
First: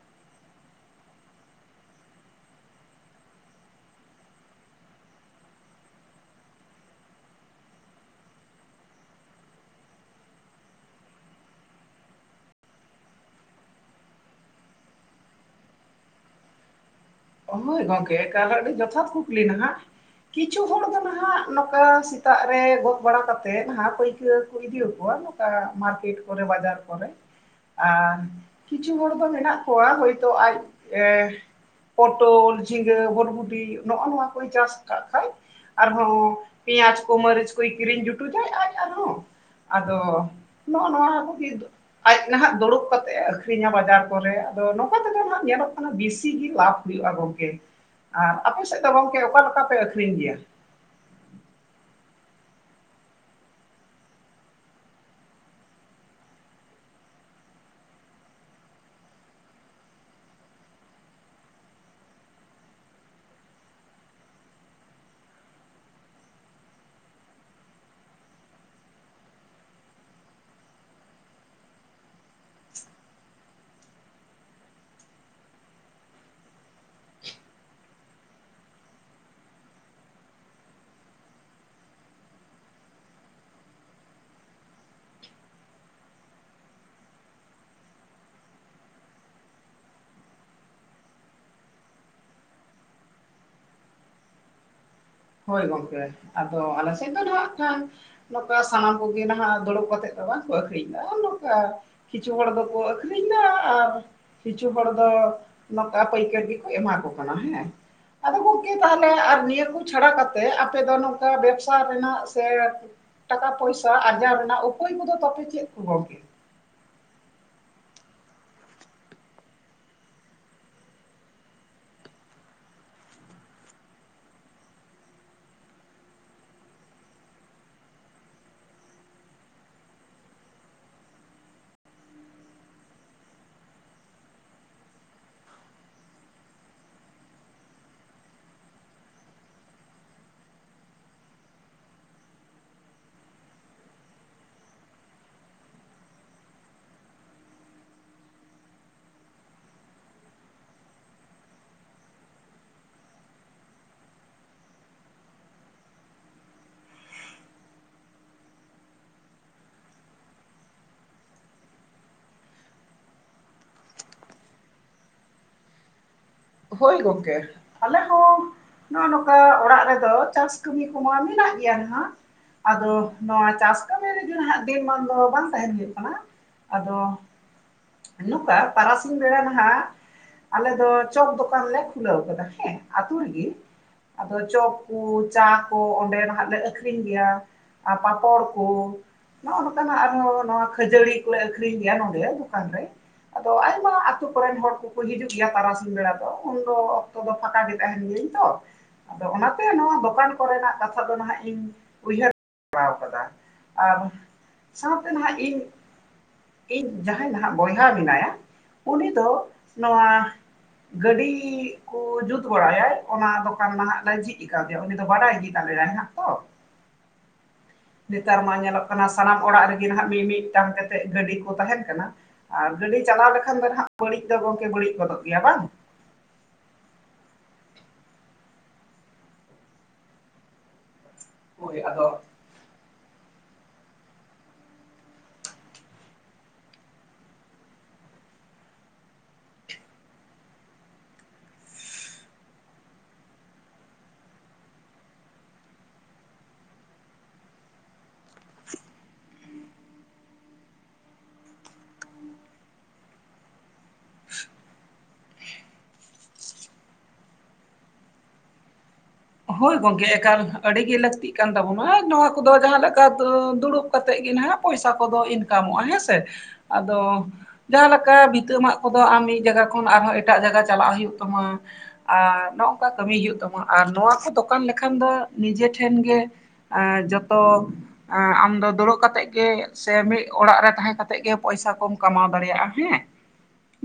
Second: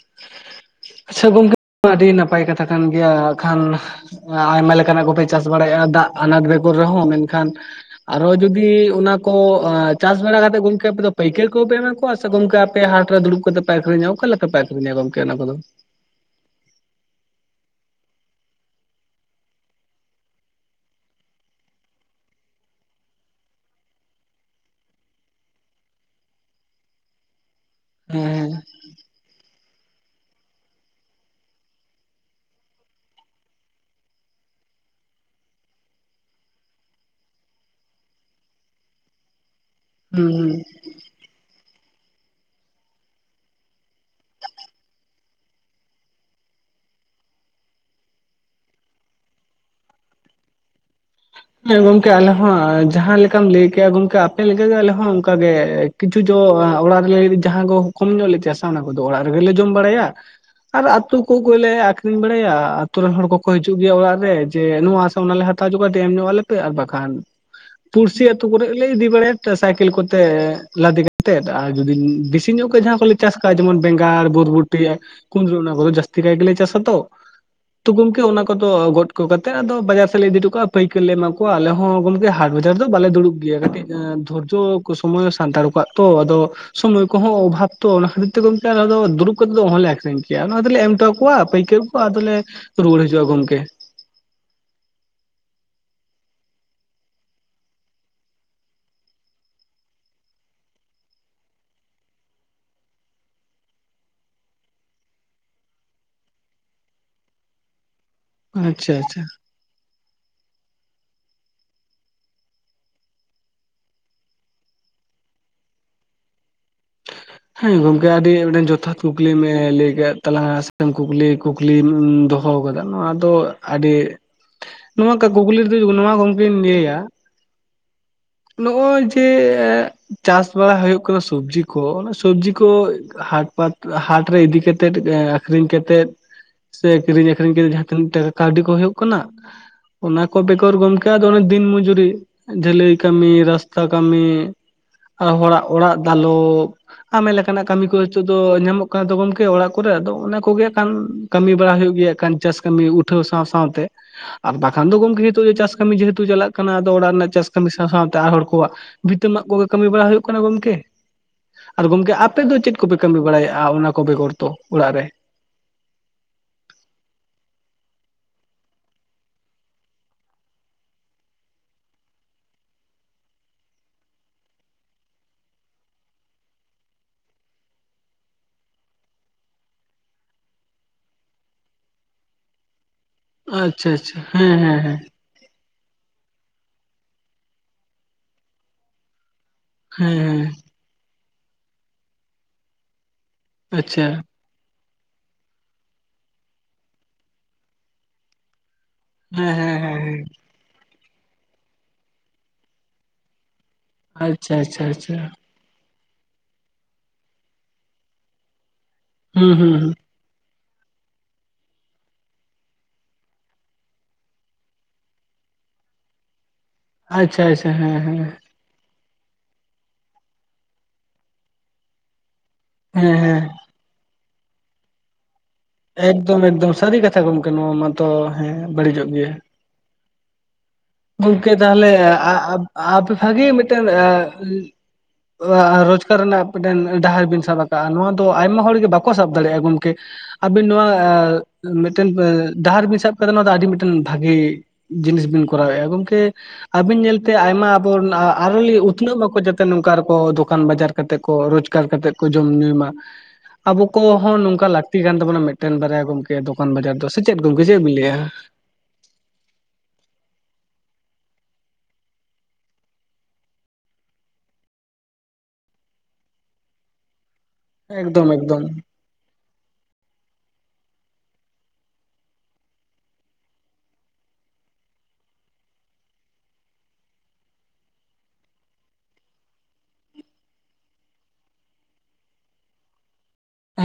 B: ᱟᱪᱪᱷᱟ ᱜᱚᱝᱠᱮ, ᱟᱹᱰᱤ ᱱᱟᱯᱟᱭ ᱠᱟᱛᱷᱟ ᱠᱟᱱ ᱜᱮᱭᱟ᱾ ᱮᱠᱷᱟᱱ ᱮᱸ ᱟᱭᱢᱟ ᱞᱮᱠᱟᱱᱟᱜ ᱠᱚᱯᱮ ᱪᱟᱥ ᱵᱟᱲᱟᱭᱮᱜᱼᱟ ᱫᱟᱜ ᱟᱱᱟᱫᱽ ᱵᱮᱜᱚᱨ ᱨᱮᱦᱚᱸ, ᱢᱮᱱᱠᱷᱟᱱ ᱟᱨᱦᱚ ᱡᱩᱚᱫᱤ ᱚᱱᱟ ᱠᱚ ᱪᱟᱥ ᱵᱟᱲᱟ ᱠᱟᱛᱮᱜ ᱜᱚᱝᱠᱮ ᱟᱯᱮ ᱫᱚ ᱯᱟᱹᱭᱠᱟᱹᱨ ᱠᱚᱯᱮ ᱮᱢᱟ ᱠᱚᱣᱟ ᱟᱫᱚ ᱜᱚᱝᱠᱮ ᱟᱯᱮ ᱦᱟᱴᱨᱮ ᱫᱩᱲᱩᱵ ᱠᱟᱛᱮ ᱯᱮ ᱟᱹᱠᱷᱨᱤᱧᱟ ᱚᱠᱟᱞᱮᱠᱟ ᱯᱮ ᱟᱹᱠᱷᱨᱤᱧᱟ ᱜᱚᱝᱠᱮ ᱚᱱᱟ ᱠᱚᱫᱚ?
A: ᱦᱚᱭ ᱜᱚᱝᱠᱮ ᱮᱠᱟᱞ ᱦᱟᱸᱜ ᱟᱹᱰᱤ ᱡᱚᱛᱷᱟᱛ ᱠᱩᱠᱞᱤ ᱱᱟᱦᱟᱸᱜ᱾ ᱠᱤᱪᱷᱩ ᱦᱚᱲ ᱫᱚ ᱱᱟᱦᱟᱜ ᱱᱚᱠᱟ ᱥᱮᱛᱟᱜ ᱨᱮ ᱜᱚᱫ ᱵᱟᱲᱟ ᱠᱟᱛᱮᱫ ᱱᱟᱦᱟᱜ ᱯᱟᱹᱭᱠᱟᱹᱨ ᱠᱚ ᱤᱫᱤᱣᱟᱠᱚᱣᱟ᱾ ᱚᱝᱠᱟ ᱢᱟᱨᱠᱮᱴ ᱠᱚᱨᱮ, ᱵᱟᱡᱟᱨ ᱠᱚᱨᱮ᱾ ᱟ,
B: ᱦᱮᱸ ᱦᱮᱸ
A: ᱠᱤᱪᱷᱩ ᱦᱚᱲ ᱫᱚ ᱢᱮᱱᱟᱜ ᱠᱚᱣᱟ ᱦᱳᱭᱛᱳ ᱟᱡ ᱮ ᱯᱚᱴᱚᱞ, ᱡᱷᱤᱸᱜᱟᱹ, ᱦᱚᱨᱰᱜᱩᱰᱤ ᱱᱚᱜᱼᱚ ᱱᱚᱣᱟ ᱠᱚᱭ ᱪᱟᱥ ᱟᱠᱟᱫ ᱠᱷᱟᱡ ᱟᱨᱦᱚᱸ ᱯᱮᱸᱭᱟᱡ ᱠᱚ, ᱢᱟᱹᱨᱤᱪ ᱠᱚᱭ ᱠᱤᱨᱤᱧ ᱡᱩᱴᱩᱡᱟᱭ ᱟᱡ ᱟᱨᱦᱚᱸ᱾ ᱟᱫᱚ
B: ᱦᱩᱸ ᱦᱩᱸ
A: ᱱᱚᱜ-ᱚ ᱱᱚᱣᱟ ᱠᱚᱜᱮ ᱟᱡ ᱱᱟᱦᱟᱜ ᱫᱩᱲᱩᱵ ᱠᱟᱛᱮᱜ ᱮ ᱟᱹᱠᱷᱨᱤᱧᱟ ᱵᱟᱡᱟᱨ ᱠᱚᱨᱮ᱾ ᱟᱫᱚ ᱱᱚᱝᱠᱟ ᱛᱮᱫᱚ ᱱᱟᱦᱟᱜ ᱧᱮᱞᱚᱜ ᱠᱟᱱᱟ ᱵᱤᱥᱤ ᱜᱮ ᱞᱟᱵᱷ᱾ ᱦᱩᱭᱩᱜᱼᱟ ᱜᱚᱝᱠᱮ᱾ ᱟᱨ ᱟᱯᱮ ᱥᱮᱫ ᱫᱚ ᱜᱚᱝᱠᱮ ᱚᱠᱟ ᱞᱮᱠᱟ ᱯᱮ ᱟᱹᱷᱨᱤᱧ ᱜᱮᱭᱟ?
B: ᱦᱮᱸ ᱜᱚᱝᱠᱮ ᱟᱞᱮ ᱦᱚᱸ ᱡᱟᱦᱟᱸ ᱞᱮᱠᱟᱢ ᱞᱟᱹᱭ ᱠᱮᱭᱟ ᱜᱚᱝᱠᱮ ᱟᱯᱮ ᱞᱮᱠᱟᱜᱮ ᱟᱞᱮ ᱦᱚᱸ ᱚᱱᱠᱟᱜᱮ ᱠᱤᱪᱷᱩ ᱡᱚ ᱮᱸ ᱚᱲᱟᱜ ᱨᱮᱞᱟᱹᱜᱤᱫ ᱡᱟᱦᱟᱸ ᱠᱚ ᱠᱚᱢ ᱧᱚᱜ ᱞᱮ ᱪᱟᱥᱟ ᱚᱱᱟ ᱠᱚᱫᱚ ᱚᱲᱟᱜ ᱨᱮᱜᱮᱞᱮ ᱡᱚᱢ ᱵᱟᱲᱟᱭᱟ᱾ ᱟᱨ ᱟᱛᱳ ᱠᱚᱜᱚᱭᱞᱮ ᱟᱠᱷᱨᱤᱧ ᱵᱟᱲᱟᱭᱟ ᱟᱛᱳ ᱨᱮᱱ ᱦᱚᱲ ᱠᱚᱠᱚ ᱦᱟᱹᱡᱩᱜ ᱜᱮᱭᱟ ᱚᱲᱟᱜ ᱨᱮ ᱡᱮ ᱱᱚᱣᱟ ᱚᱱᱟᱞᱮ ᱦᱟᱛᱟᱣᱡᱚᱜᱟ ᱫᱮ ᱮᱢ ᱧᱚᱜ ᱟᱞᱮᱯᱮ ᱟᱨ ᱵᱟᱠᱷᱟᱱ ᱯᱩᱲᱥᱤ ᱟᱹᱛᱩ ᱠᱚᱨᱮᱜ ᱞᱮ ᱤᱫᱤ ᱵᱟᱲᱟᱭᱮ ᱛᱮ ᱥᱟᱭᱠᱮᱞ ᱠᱚᱛᱮ ᱞᱟᱫᱮ ᱠᱟᱛᱮᱫ ᱟᱨ ᱡᱩᱫᱤ ᱵᱮᱥᱤ ᱧᱚᱜ ᱠᱚ ᱡᱟᱦᱟᱸ ᱠᱚᱞᱮ ᱪᱟᱥ ᱠᱟᱜᱼᱟ ᱡᱮᱢᱚᱱ ᱵᱮᱸᱜᱟᱲ ᱵᱚᱨᱵᱩᱴᱤ ᱠᱩᱱᱫᱨᱤ ᱚᱱᱟ ᱠᱚᱫᱚ ᱡᱟᱹᱥᱛᱤ ᱠᱟᱭ ᱜᱮᱞᱮ ᱪᱟᱥᱟ ᱛᱚ ᱛᱚ ᱜᱚᱢᱠᱮ ᱚᱱᱟ ᱠᱚᱫᱚ ᱜᱚᱴ ᱠᱚ ᱠᱟᱛᱮ ᱟᱫᱚ ᱵᱟᱡᱟᱨ ᱥᱮᱫ ᱞᱮ ᱤᱫᱤᱴᱚ ᱠᱟᱜᱼᱟ ᱯᱟᱹᱭ ᱠᱟᱹᱨ ᱞᱮ ᱮᱢᱟ ᱠᱚᱣᱟ ᱟᱞᱮ ᱦᱚᱸ ᱜᱚᱢᱠᱮ ᱦᱟᱴ ᱵᱟᱡᱟᱨ ᱫᱚ ᱵᱟᱞᱮ ᱫᱩᱲᱩᱵ ᱜᱮᱭᱟ ᱠᱟᱹᱴᱤᱡ ᱫᱷᱳᱨᱡᱳ ᱠᱚ ᱥᱚᱢᱚᱭ ᱥᱟᱱᱛᱟᱲ ᱠᱚᱣᱟᱜ ᱛᱚ ᱟᱫᱚ ᱥᱚᱢᱚᱭ ᱠᱚᱦᱚᱸ ᱚᱵᱷᱟᱵ ᱛᱚ ᱚᱱᱟ ᱠᱷᱟᱹᱛᱤᱨ ᱛᱮ ᱜᱚᱢᱠᱮ ᱟᱞᱮ ᱫᱚ ᱫᱩᱲᱩᱵ ᱠᱟᱛᱮᱫ ᱫᱚ ᱚᱦᱚᱞᱮ ᱟᱠᱷᱨᱤᱧ ᱠᱮᱭᱟ ᱚᱱᱟ ᱫᱚᱞᱮ ᱮᱢ ᱦᱚᱴᱚ ᱠᱚᱣᱟ ᱯᱟᱹᱭᱠᱟᱹᱨ ᱟᱫᱚᱞᱮ ᱨᱩᱣᱟᱹᱲ ᱦᱤᱡᱩᱜᱼᱟ ᱜᱚᱝᱠᱮ
A: ᱦᱳᱭ ᱜᱚᱝᱠᱮ ᱟᱫᱚ ᱟᱞᱮ ᱥᱮᱫ ᱫᱚ ᱱᱟᱦᱟᱜ ᱠᱷᱟᱱ ᱱᱚᱝᱠᱟ ᱥᱟᱢᱟᱱᱟᱢ ᱠᱚᱜᱮ ᱱᱟᱦᱟᱜ ᱫᱩᱲᱩᱵ ᱠᱟᱛᱮᱜ ᱫᱚ ᱵᱟᱝᱠᱚ ᱟᱠᱷᱨᱤᱧ ᱮᱫᱟ ᱦᱚᱸᱜ-ᱚ ᱱᱚᱝᱠᱟ ᱠᱤᱪᱷᱩ ᱦᱚᱲ ᱫᱚᱠᱚ ᱟᱹᱠᱷᱨᱤᱧᱫᱟ ᱟᱨ ᱠᱤᱪᱷᱩ ᱦᱚᱲ ᱫᱚ ᱱᱚᱠᱟ ᱯᱟᱹᱭᱠᱟᱹᱨ ᱜᱮᱠᱚ ᱮᱢᱟ ᱠᱚ ᱠᱟᱱᱟ ᱦᱮᱸ ᱟᱫᱚ ᱜᱚᱝᱠᱮ
B: ᱟᱪᱪᱷᱟ
A: ᱛᱟᱦᱚᱞᱮ
B: ᱟᱪᱪᱷᱟ
A: ᱟᱨ ᱱᱤᱭᱟᱹ ᱠᱚ ᱪᱷᱟᱲᱟ ᱠᱟᱛᱮᱫ ᱟᱯᱮ ᱫᱚ ᱱᱚᱝᱠᱟ ᱵᱮᱵᱽᱥᱟ ᱨᱮᱱᱟᱜ ᱥᱮ ᱴᱟᱠᱟ ᱯᱚᱭᱥᱟ ᱟᱨᱡᱟᱣ ᱨᱮᱱᱟᱜ ᱩᱯᱟᱹᱭ ᱠᱚᱫᱚ ᱛᱟᱯᱮ ᱪᱮᱫ ᱠᱚ ᱜᱚᱝᱠᱮ
B: ᱦᱮᱸ ᱜᱚᱝᱠᱮ ᱟᱹᱰᱤ ᱴᱮᱫᱴᱮᱱ ᱡᱚᱛᱷᱟᱛ ᱠᱩᱠᱞᱤᱢ ᱞᱟᱹᱭ ᱠᱮᱫ ᱛᱟᱞᱟᱝᱟ ᱥᱮᱢ ᱠᱩᱠᱞᱤ ᱠᱩᱠ ᱞᱤᱢ ᱫᱚᱦᱚ ᱟᱠᱟᱫᱟ ᱱᱚᱣᱟ ᱫᱚ ᱟᱹᱰᱤ ᱱᱚᱣᱟᱠᱟ ᱜᱩᱜᱩᱞᱤ ᱨᱮᱫᱚ ᱱᱚᱣᱟ ᱜᱚᱢᱠᱮᱧ ᱞᱮᱭᱟ ᱱᱚᱜᱼᱚᱭ ᱡᱮ ᱪᱟᱥ ᱵᱟᱲᱟ ᱦᱩᱭᱩᱜ ᱠᱟᱱᱟ ᱥᱚᱵᱡᱤ ᱠᱚ ᱥᱚᱵᱡᱤ ᱠᱚ ᱦᱟᱴ ᱯᱟᱛ ᱦᱟᱴ ᱨᱮ ᱤᱫᱤ ᱠᱟᱛᱮᱫ ᱟᱠᱷᱨᱤᱧ ᱠᱟᱛᱮᱫ ᱥᱮ ᱠᱤᱨᱤᱧ ᱟᱠᱷᱨᱤᱧ ᱠᱟᱛᱮ ᱡᱟᱦᱟᱸ ᱛᱤᱱᱟᱹᱜ ᱴᱟᱠᱟ ᱠᱟᱹᱣᱰᱤ ᱠᱚ ᱦᱩᱭᱩᱜ ᱠᱟᱱᱟ ᱚᱱᱟ ᱠᱚ ᱵᱮᱠᱚᱨ ᱜᱚᱢᱠᱮ ᱟᱫᱚ ᱚᱱᱮ ᱫᱤᱱ ᱢᱚᱡᱩᱨᱤ ᱰᱷᱟᱹᱞᱟᱹᱭ ᱠᱟᱹᱢᱤ ᱨᱟᱥᱛᱟ ᱠᱟᱹᱢᱤ ᱟᱨ ᱦᱚᱲᱟᱜ ᱚᱲᱟᱜ ᱫᱟᱞᱚᱵ ᱟᱭᱢᱟ ᱞᱮᱠᱟᱱᱟᱜ ᱠᱟᱹᱢᱤ ᱠᱚ ᱦᱤᱛᱚᱜ ᱫᱚ ᱧᱟᱢᱚᱜ ᱠᱟᱱᱟ ᱛᱚ ᱜᱚᱢᱠᱮ ᱚᱲᱟᱜ ᱠᱚᱨᱮᱜ ᱟᱫᱚ ᱚᱱᱟ ᱠᱚᱜᱮ ᱠᱷᱟᱱ ᱠᱟᱹᱢᱤ ᱵᱟᱲᱟ ᱦᱩᱭᱩᱜ ᱜᱮᱭᱟ ᱠᱷᱟᱱ, ᱪᱟᱥ ᱠᱟᱹᱢᱤ ᱩᱴᱷᱟᱹᱣ ᱥᱟᱶ ᱥᱟᱶᱛᱮ᱾ ᱟᱨ ᱵᱟᱠᱷᱟᱱ ᱫᱚ ᱜᱚᱢᱠᱮ ᱱᱤᱛᱚᱜ ᱫᱚ ᱪᱟᱥ ᱠᱟᱹᱢᱤ ᱡᱮᱦᱮᱛᱩ ᱪᱟᱞᱟᱜ ᱠᱟᱱᱟ, ᱟᱫᱚ ᱚᱲᱟᱜ ᱨᱮᱱᱟᱜ ᱪᱟᱥ ᱠᱟᱹᱢᱤ ᱥᱟᱶ ᱥᱟᱶᱛᱮ ᱟᱨ ᱦᱚᱲ ᱠᱚᱣᱟᱜ, ᱵᱷᱤᱛᱟᱹ ᱢᱟᱜ ᱠᱚᱜᱮ ᱠᱟᱹᱢᱤ ᱵᱟᱲᱟ ᱦᱩᱭᱩᱜ ᱠᱟᱱᱟ ᱜᱚᱢᱠᱮ᱾ ᱟᱨ ᱜᱚᱢᱠᱮ ᱟᱯᱮ ᱫᱚ ᱪᱮᱫ ᱠᱚᱯᱮ ᱠᱟᱹᱢᱤ ᱵᱟᱲᱟᱭᱮᱜᱼᱟ, ᱚᱱᱟ ᱠᱚ ᱵᱮᱜᱚᱨ ᱛᱚ ᱚᱲᱟᱜ ᱨᱮ?
A: ᱦᱳᱭ ᱜᱚᱝᱠᱮ᱾ ᱟᱞᱮ ᱦᱚᱸ ᱱᱚᱜᱼᱚ ᱱᱚᱝᱠᱟ ᱚᱲᱟᱜ ᱨᱮᱫᱚ, ᱪᱟᱥ ᱠᱟᱹᱢᱤ ᱠᱚᱢᱟ ᱢᱮᱱᱟᱜ ᱜᱮᱭᱟ ᱱᱟᱦᱟᱜ᱾ ᱟᱫᱚ ᱱᱚᱣᱟ ᱪᱟᱥ ᱠᱟᱹᱢᱤ ᱨᱮᱜᱮ ᱦᱟᱸᱜ, ᱫᱤᱱ ᱢᱟᱱ ᱫᱚ ᱵᱟᱝ ᱛᱟᱦᱮᱱ ᱦᱩᱭᱩᱜ ᱠᱟᱱᱟ᱾ ᱟᱫᱚ, ᱱᱚᱠᱟ ᱛᱟᱨᱟᱥᱤᱧ ᱵᱮᱲᱟ ᱱᱟᱦᱟᱜ ᱟᱞᱮ ᱫᱚ ᱪᱚᱯ ᱫᱚᱠᱟᱱ ᱞᱮ ᱠᱷᱩᱞᱟᱹᱣ ᱠᱟᱫᱟ ᱦᱮᱸ, ᱟᱛᱩ ᱨᱮᱜᱮ᱾
B: ᱟᱪᱪᱷᱟ ᱟᱪᱪᱷᱟ
A: ᱟᱫᱚ
B: ᱦᱮᱸ
A: ᱪᱚᱯ
B: ᱦᱮᱸ ᱦᱮᱸ
A: ᱠᱚ ᱪᱟ ᱠᱚ ᱚᱸᱰᱮ ᱱᱟᱦᱟᱜ ᱞᱮ ᱟᱠᱷᱨᱤᱧ ᱜᱮᱭᱟ, ᱟᱨ ᱯᱟᱯᱚᱬ ᱠᱚ᱾ ᱱᱚᱜᱼᱚ ᱱᱚᱝᱠᱟ ᱱᱟᱦᱟᱜ
B: ᱦᱮᱸ ᱦᱮᱸ
A: ᱟᱨᱦᱚᱸ ᱱᱚᱣᱟ ᱠᱷᱟᱹᱡᱟᱹᱲᱤ ᱠᱚᱞᱮ ᱟᱠᱷᱨᱤᱧ ᱜᱮᱭᱟ, ᱱᱚᱰᱮ ᱫᱚᱠᱟᱱ ᱨᱮ᱾ ᱟᱫᱚ ᱟᱭᱢᱟ
B: ᱟᱪᱪᱷᱟ
A: ᱟᱛᱩ ᱠᱚᱨᱮᱱ ᱦᱚᱲ ᱠᱚᱠᱚ ᱦᱤᱡᱩᱜ ᱜᱮᱭᱟ ᱛᱟᱨᱟᱥ ᱥᱤᱧ ᱵᱮᱲᱟ ᱫᱚ, ᱩᱱᱫᱚ ᱚᱠᱛᱚ ᱫᱚ ᱯᱷᱟᱸᱠᱟ ᱜᱮ ᱛᱟᱦᱮᱱ ᱜᱤᱭᱟᱹᱧ ᱛᱚ᱾ ᱟᱫᱚ
B: ᱦᱮᱸ
A: ᱚᱱᱟᱛᱮ
B: ᱦᱮᱸ ᱦᱮᱸ
A: ᱱᱚᱣᱟ
B: ᱦᱮᱸ
A: ᱫᱚᱠᱟᱱ ᱠᱚᱨᱮᱱᱟᱜ ᱠᱟᱛᱷᱟ ᱫᱚ ᱱᱟᱦᱟᱜ ᱤᱧ, ᱩᱭᱦᱟᱹᱨ ᱵᱟᱲᱟᱣ ᱠᱟᱫᱟ᱾ ᱟᱨ
B: ᱟᱪᱪᱷᱟ ᱟᱪᱪᱷᱟ
A: ᱥᱟᱶᱛᱮ
B: ᱟᱪᱪᱷᱟ
A: ᱱᱟᱦᱟᱸᱜ ᱤᱧ ᱤᱧ ᱡᱟᱦᱟᱸᱭ ᱱᱟᱦᱟᱜ ᱵᱚᱭᱦᱟ ᱢᱮᱱᱟᱭᱟ, ᱩᱱᱤ ᱫᱚ
B: ᱦᱩᱸ ᱦᱩᱸ ᱦᱩᱸ
A: ᱱᱚᱣᱟ ᱜᱟᱹᱰᱤ ᱠᱚ ᱡᱩᱛ ᱵᱟᱲᱟᱭᱟᱭ, ᱚᱱᱟ ᱫᱚᱠᱟᱱ ᱱᱟᱦᱟᱜ ᱞᱮ ᱡᱷᱤᱡ ᱠᱟᱣᱫᱮᱭᱟ᱾ ᱩᱱᱤ ᱫᱚ ᱵᱟᱰᱟᱭ ᱜᱤ ᱛᱟᱞᱮᱭᱟᱭ [unintelligible] ᱦᱟᱸᱜ ᱛᱚ
B: ᱟᱪᱪᱷᱟ ᱟᱪᱷᱟ᱾
A: ᱱᱮᱛᱟᱨ ᱢᱟ ᱧᱮᱞᱚᱜ ᱠᱟᱱᱟ ᱥᱟᱱᱟᱢ ᱚᱲᱟᱜ ᱨᱮᱜᱮ ᱱᱟᱦᱟᱜ, ᱢᱤᱫ ᱢᱤᱫᱴᱟᱝ ᱠᱟᱛᱮᱜ ᱜᱟᱹᱰᱤ ᱠᱚ ᱛᱟᱦᱮᱱ ᱠᱟᱱᱟ᱾ ᱟᱨ ᱜᱟᱹᱰᱤ
B: ᱦᱮᱸ
A: ᱪᱟᱞᱟᱣ
B: ᱦᱮᱸ
A: ᱞᱮᱠᱷᱟᱱ ᱫᱚ ᱱᱟᱦᱟᱜ ᱵᱟᱹᱲᱤᱡ ᱫᱚ ᱜᱚᱝᱠᱮ ᱵᱟᱹᱲᱤᱡ ᱜᱚᱫᱚᱜ ᱜᱮᱭᱟ ᱵᱟᱝ᱾
B: ᱮᱠᱫᱚᱢ ᱮᱠᱫᱚᱢ ᱥᱟᱹᱨᱤ ᱠᱟᱛᱷᱟ ᱜᱚᱢᱠᱮ, ᱱᱚᱣᱟ ᱢᱟᱛᱚ ᱦᱮᱸ ᱵᱟᱹᱲᱤᱡᱚᱜ ᱜᱮᱭᱟ᱾ ᱜᱚᱢᱠᱮ
A: ᱦᱳᱭ
B: ᱛᱟᱦᱞᱮ
A: ᱟᱫᱚ
B: ᱟ ᱟ ᱟᱵ [unintelligible] ᱟᱯᱮ ᱵᱷᱟᱜᱮ ᱢᱤᱫᱴᱮᱱ ᱟ ᱟ ᱨᱳᱡᱽᱜᱟᱨ ᱨᱮᱱᱟᱜ ᱯᱤᱴᱮᱱ ᱰᱟᱦᱟᱨ ᱵᱤᱱ ᱥᱟᱵ ᱠᱟᱜᱼᱟ᱾ ᱱᱚᱣᱟ ᱫᱚ ᱟᱭᱢᱟ ᱦᱚᱲᱜᱮ ᱵᱟᱠᱚ ᱥᱟᱵ ᱫᱟᱲᱮᱭᱟᱜᱼᱟ᱾ ᱜᱚᱢᱠᱮ ᱟᱵᱤᱱ ᱱᱚᱣᱟ ᱢᱤᱫᱴᱮᱱ ᱰᱟᱦᱟᱨ ᱵᱤᱱ ᱥᱟᱵ ᱠᱟᱫᱟ, ᱱᱚᱣᱟ ᱫᱚ ᱟᱹᱰᱤ ᱢᱤᱫᱴᱮᱱ ᱵᱷᱟᱹᱜᱮ᱾ ᱡᱤᱱᱤᱥ ᱵᱤᱱ ᱠᱚᱨᱟᱣ ᱮᱫᱟ ᱾ᱜᱚᱝᱠᱮ ᱟᱵᱤᱱ ᱧᱮᱞᱛᱮ ᱟᱭᱢᱟ ᱟᱵᱚ ᱨᱮᱱ ᱟᱨᱦᱚᱸ ᱞᱤᱪ ᱩᱛᱱᱟᱹᱜ ᱢᱟᱠᱚ, ᱡᱟᱛᱮ ᱱᱚᱝᱠᱟ ᱟᱨᱚ ᱠᱚ ᱫᱚᱠᱟᱱ ᱵᱟᱡᱟᱨ ᱠᱟᱛᱮ ᱠᱚ ᱨᱳᱡᱽ ᱠᱟᱨ ᱠᱟᱛᱮᱫ ᱠᱚ ᱡᱚᱢ ᱧᱩᱭ ᱢᱟ᱾ ᱟᱵᱩ ᱠᱚᱦᱚᱸ ᱱᱚᱝᱠᱟ ᱞᱟᱹᱠᱛᱤ ᱠᱟᱱ ᱛᱟᱵᱚᱱᱟ ᱢᱤᱫᱴᱮᱱ ᱵᱟᱨᱭᱟ ᱜᱚᱝᱠᱮ ᱫᱚᱠᱟᱱ ᱵᱟᱡᱟᱨ ᱫᱚ᱾ ᱥᱮ ᱪᱮᱫ ᱜᱚᱝᱠᱮ ᱪᱮᱫ ᱵᱤᱱ ᱞᱟᱹᱭᱼᱟ?
A: ᱦᱳᱭ ᱜᱚᱝᱠᱮ ᱮᱠᱟᱞ ᱟᱹᱰᱤ ᱜᱮ ᱞᱟᱹᱠᱛᱤ ᱠᱟᱱ ᱛᱟᱵᱚᱱᱟ᱾ ᱱᱚᱣᱟ ᱠᱚᱫᱚ ᱡᱟᱦᱟᱸ ᱞᱮᱠᱟ ᱫᱚ ᱫᱩᱲᱩᱵ ᱠᱟᱛᱮᱜ ᱜᱮ ᱱᱟᱦᱟᱜ ᱯᱚᱭᱥᱟ ᱠᱚᱫᱚ ᱤᱱᱠᱟᱢᱚᱜ-ᱟ ᱦᱮᱸᱥᱮ ᱾ᱟᱫᱚ ᱡᱟᱦᱟᱸ ᱞᱮᱠᱟ
B: ᱮᱠᱫᱚᱢ ᱮᱠᱫᱚᱢ
A: ᱵᱤᱛᱟᱹᱢᱟᱜ ᱠᱚ ᱠᱚ ᱟᱢ ᱢᱤᱫ ᱡᱟᱜᱟ ᱠᱷᱚᱱ ᱟᱨᱦᱚᱸ ᱮᱴᱟᱜ ᱡᱟᱜᱟ ᱪᱟᱞᱟᱜ ᱦᱩᱭᱩᱜ ᱛᱟᱢᱟ᱾ ᱟᱨ ᱱᱚᱜ-ᱚᱝᱠᱟ ᱠᱟᱹᱢᱤ ᱦᱩᱭᱩᱜ ᱛᱟᱢᱟ, ᱟᱨ ᱱᱚᱣᱟ ᱠᱚ ᱫᱚᱠᱟᱱ ᱞᱮᱠᱷᱟᱱ ᱫᱚ ᱱᱤᱡᱮ ᱴᱷᱮᱱ ᱜᱮ ᱟᱨ ᱡᱚᱛᱚ ᱟ ᱟᱢᱫᱚ ᱫᱩᱲᱩᱵ ᱠᱟᱛᱮᱜ ᱜᱮ, ᱥᱮ ᱢᱤᱫ ᱚᱲᱟᱜ ᱨᱮ ᱛᱟᱦᱮᱸ ᱠᱟᱛᱮᱜ ᱜᱮ ᱯᱚᱭᱥᱟ ᱠᱚᱢ ᱠᱟᱢᱟᱣ ᱫᱟᱲᱮᱭᱟᱜ-ᱟ ᱦᱮᱸ᱾ [inaudible]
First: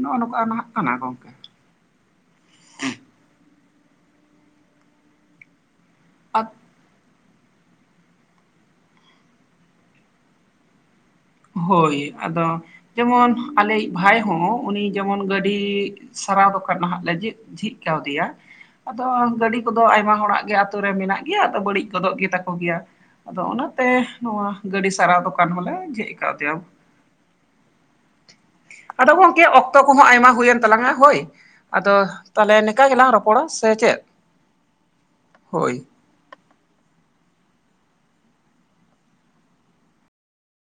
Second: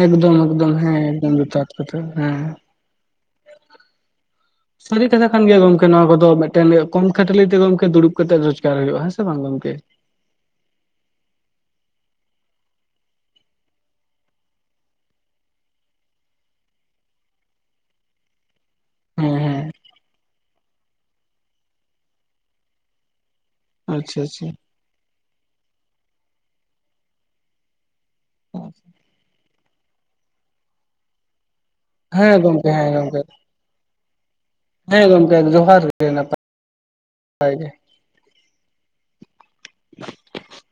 B: ᱮᱠᱫᱚᱢ
A: ᱱᱚᱝᱠᱟ ᱱᱟᱦᱟᱜ
B: ᱮᱠᱫᱚᱢ
A: ᱠᱟᱱᱟ
B: ᱦᱮᱸ,
A: ᱜᱚᱝᱠᱮ
B: ᱮᱠᱫᱚᱢ ᱡᱩᱛᱷᱟᱛ ᱠᱟᱛᱷᱟ ᱦᱮᱸ᱾ ᱥᱟᱹᱨᱤ ᱠᱟᱛᱷᱟ ᱠᱟᱱ ᱜᱮᱭᱟ ᱜᱚᱝᱠᱮ ᱱᱚᱣᱟ ᱠᱚᱫᱚ,
A: ᱟᱫᱚ
B: ᱢᱤᱫᱴᱮᱱ ᱜᱮ ᱠᱚᱢ ᱠᱷᱟᱹᱴᱞᱤ ᱛᱮ ᱜᱚᱝᱠᱮ ᱫᱚᱲᱩᱵ ᱠᱟᱛᱮᱜ ᱨᱚᱡᱜᱟᱨ ᱦᱩᱭᱩᱜ-ᱟ ᱾ᱦᱮᱸᱥᱮ ᱵᱟᱝ ᱜᱚᱝᱠᱮ?
A: ᱦᱳᱭ ᱾ᱟᱫᱚ ᱡᱮᱢᱚᱱ ᱟᱞᱮᱭᱤᱜ ᱵᱷᱟᱭ ᱦᱚᱸ ᱩᱱᱤ ᱡᱮᱢᱚᱱ ᱜᱟᱹᱰᱤ, ᱥᱟᱨᱟᱣ ᱫᱚᱠᱟᱱ ᱱᱟᱦᱟᱜ ᱞᱮ ᱡᱷᱤ ᱡᱷᱤᱡᱽ ᱠᱟᱣᱫᱮᱭᱟ᱾ ᱟᱫᱚ
B: ᱦᱮᱸ
A: ᱜᱟᱹᱰᱤ
B: ᱦᱮᱸ
A: ᱠᱚᱫᱚ ᱟᱭᱢᱟ ᱦᱚᱲᱟᱜ ᱜᱮ ᱟᱛᱩ ᱨᱮ ᱢᱮᱱᱟᱜ ᱜᱮᱭᱟ, ᱟᱫᱚ ᱵᱟᱹᱲᱤᱡ ᱜᱚᱫᱚᱜ ᱜᱮ ᱛᱟᱠᱚ ᱜᱮᱭᱟ᱾ ᱟᱫᱚ ᱚᱱᱟ ᱛᱮ,
B: ᱟᱪᱪᱷᱟ ᱟᱪᱪᱷᱟ
A: ᱱᱚᱣᱟ ᱜᱟᱹᱰᱤ ᱥᱟᱨᱟᱣ ᱫᱚᱠᱟᱱ ᱦᱚᱸ ᱞᱮ ᱡᱷᱤᱡᱽ ᱠᱟᱣᱫᱮᱭᱟ᱾ ᱟᱫᱚ ᱜᱚᱝᱠᱮ, ᱚᱠᱛᱚ ᱠᱚᱦᱚᱸ ᱟᱭᱢᱟ ᱦᱩᱭᱮᱱ ᱛᱟᱞᱟᱝᱼᱟ ᱦᱳᱭ᱾ ᱟᱫᱚ
B: ᱦᱮᱸ
A: ᱛᱟᱦᱞᱮ
B: ᱜᱚᱝᱠᱮ
A: ᱱᱮᱠᱟ
B: ᱦᱮᱸ
A: ᱜᱮ ᱞᱟᱝ
B: ᱜᱚᱝᱠᱮ
A: ᱨᱚᱯᱚᱲᱟ ᱥᱮ ᱪᱮᱫ?
B: ᱦᱮᱸ ᱜᱚᱝᱠᱮ
A: ᱦᱳᱭ᱾
B: [inaudible] ᱱᱟᱯᱟᱭ ᱜᱮ᱾